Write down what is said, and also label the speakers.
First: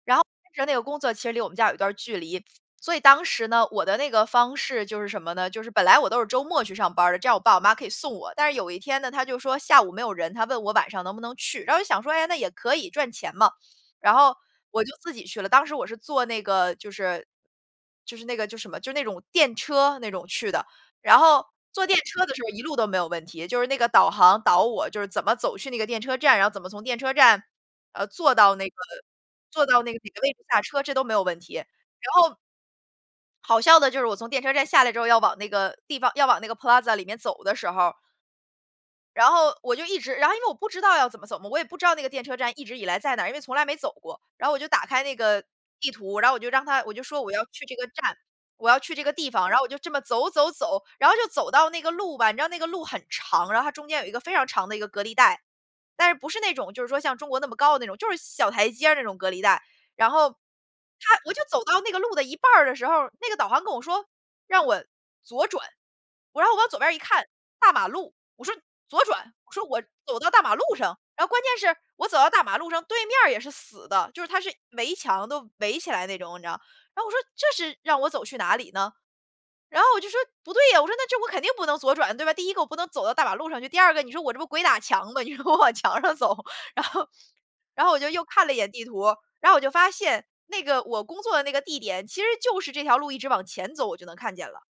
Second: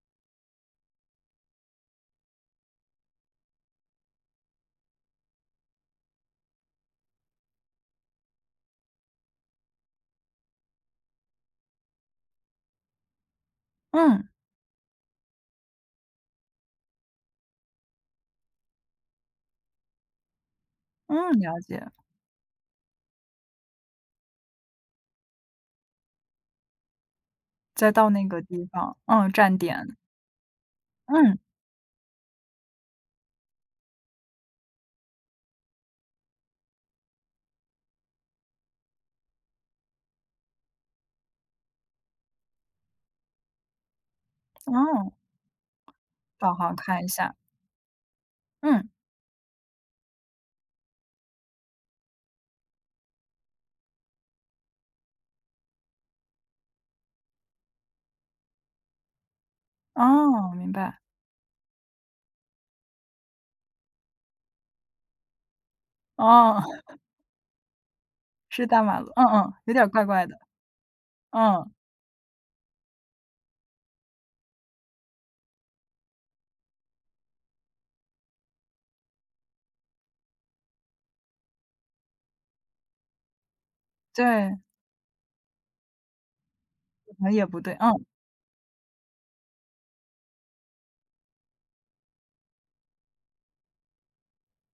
Speaker 1: 然后其实那个工作其实离我们家有一段距离，所以当时呢，我的那个方式，就是什么呢，就是本来我都是周末去上班儿的，这样我爸我妈可以送我，但是有一天呢，他就是说下午没有人，他问我晚上能不能去？然后我就想说，诶，那也可以，赚钱嘛。然
Speaker 2: 嗯。
Speaker 1: 后，我就自己去了，当时我是做那个，就是就是那个就什么，就那种电车那种去的，然
Speaker 2: 嗯，
Speaker 1: 后
Speaker 2: 了
Speaker 1: 坐
Speaker 2: 解。
Speaker 1: 电车的时候一路都没有问题，就是那个导航导我就是怎么走去那个电车站，然后怎么从电车站，
Speaker 2: 再
Speaker 1: 呃，
Speaker 2: 到那
Speaker 1: 坐
Speaker 2: 个
Speaker 1: 到
Speaker 2: 地
Speaker 1: 那个
Speaker 2: 方，嗯，站
Speaker 1: 坐到那
Speaker 2: 点。
Speaker 1: 个哪个位置下车，这都没有问
Speaker 2: 嗯。
Speaker 1: 题，然后好笑的就是我从电车站下来之后要往那个地方要往那个 Plaza 里面走的时候然后，我就一直然后因为我不知道要怎么走嘛，我也不知道那个电车站一直以来在哪儿，因为从来没走过。然后我就打开
Speaker 2: 哦。
Speaker 1: 那个，地图，然后我就
Speaker 2: 好
Speaker 1: 让
Speaker 2: 好
Speaker 1: 它我就
Speaker 2: 看一
Speaker 1: 说我
Speaker 2: 下。
Speaker 1: 要去这个站，我要
Speaker 2: 嗯。
Speaker 1: 去这个地方，然后我就这么走走走，然后就走到那个路吧，你知道那个路很长，然后它中间有一个非常长的一个隔离带。但是不是那种就是说像中国那么高的那种，就是小台阶儿那种隔离带。然后，
Speaker 2: 哦，明白。
Speaker 1: 它我就走到那个路的一半儿的时候，那个导航跟我说，让我左转。我然后我
Speaker 2: 哦。
Speaker 1: 往左边儿一 看，大马路，我说
Speaker 2: 是大马
Speaker 1: 左
Speaker 2: 路，嗯
Speaker 1: 转，我
Speaker 2: 嗯，
Speaker 1: 说
Speaker 2: 有
Speaker 1: 我
Speaker 2: 点怪
Speaker 1: 走
Speaker 2: 怪
Speaker 1: 到
Speaker 2: 的。
Speaker 1: 大马路上。然后关键
Speaker 2: 嗯。
Speaker 1: 是，我走到大马路上，对面儿也是死的，就是它是围墙，都围起来的那种你知道。然后我说这是让我走去哪里呢？然后我就说不对呀，我说这我肯定不能左转，对吧，第一个我不能走到大马路上去，第二个你说我这不
Speaker 2: 对。
Speaker 1: 鬼打墙吗？你说我往墙上走。然后
Speaker 2: [unintelligible] 也不对，
Speaker 1: 然后我
Speaker 2: 嗯。
Speaker 1: 就又看了一眼地图，然后我就发现，那个我工作的那个地点，其实就是这条路一直往前走我就能看见了。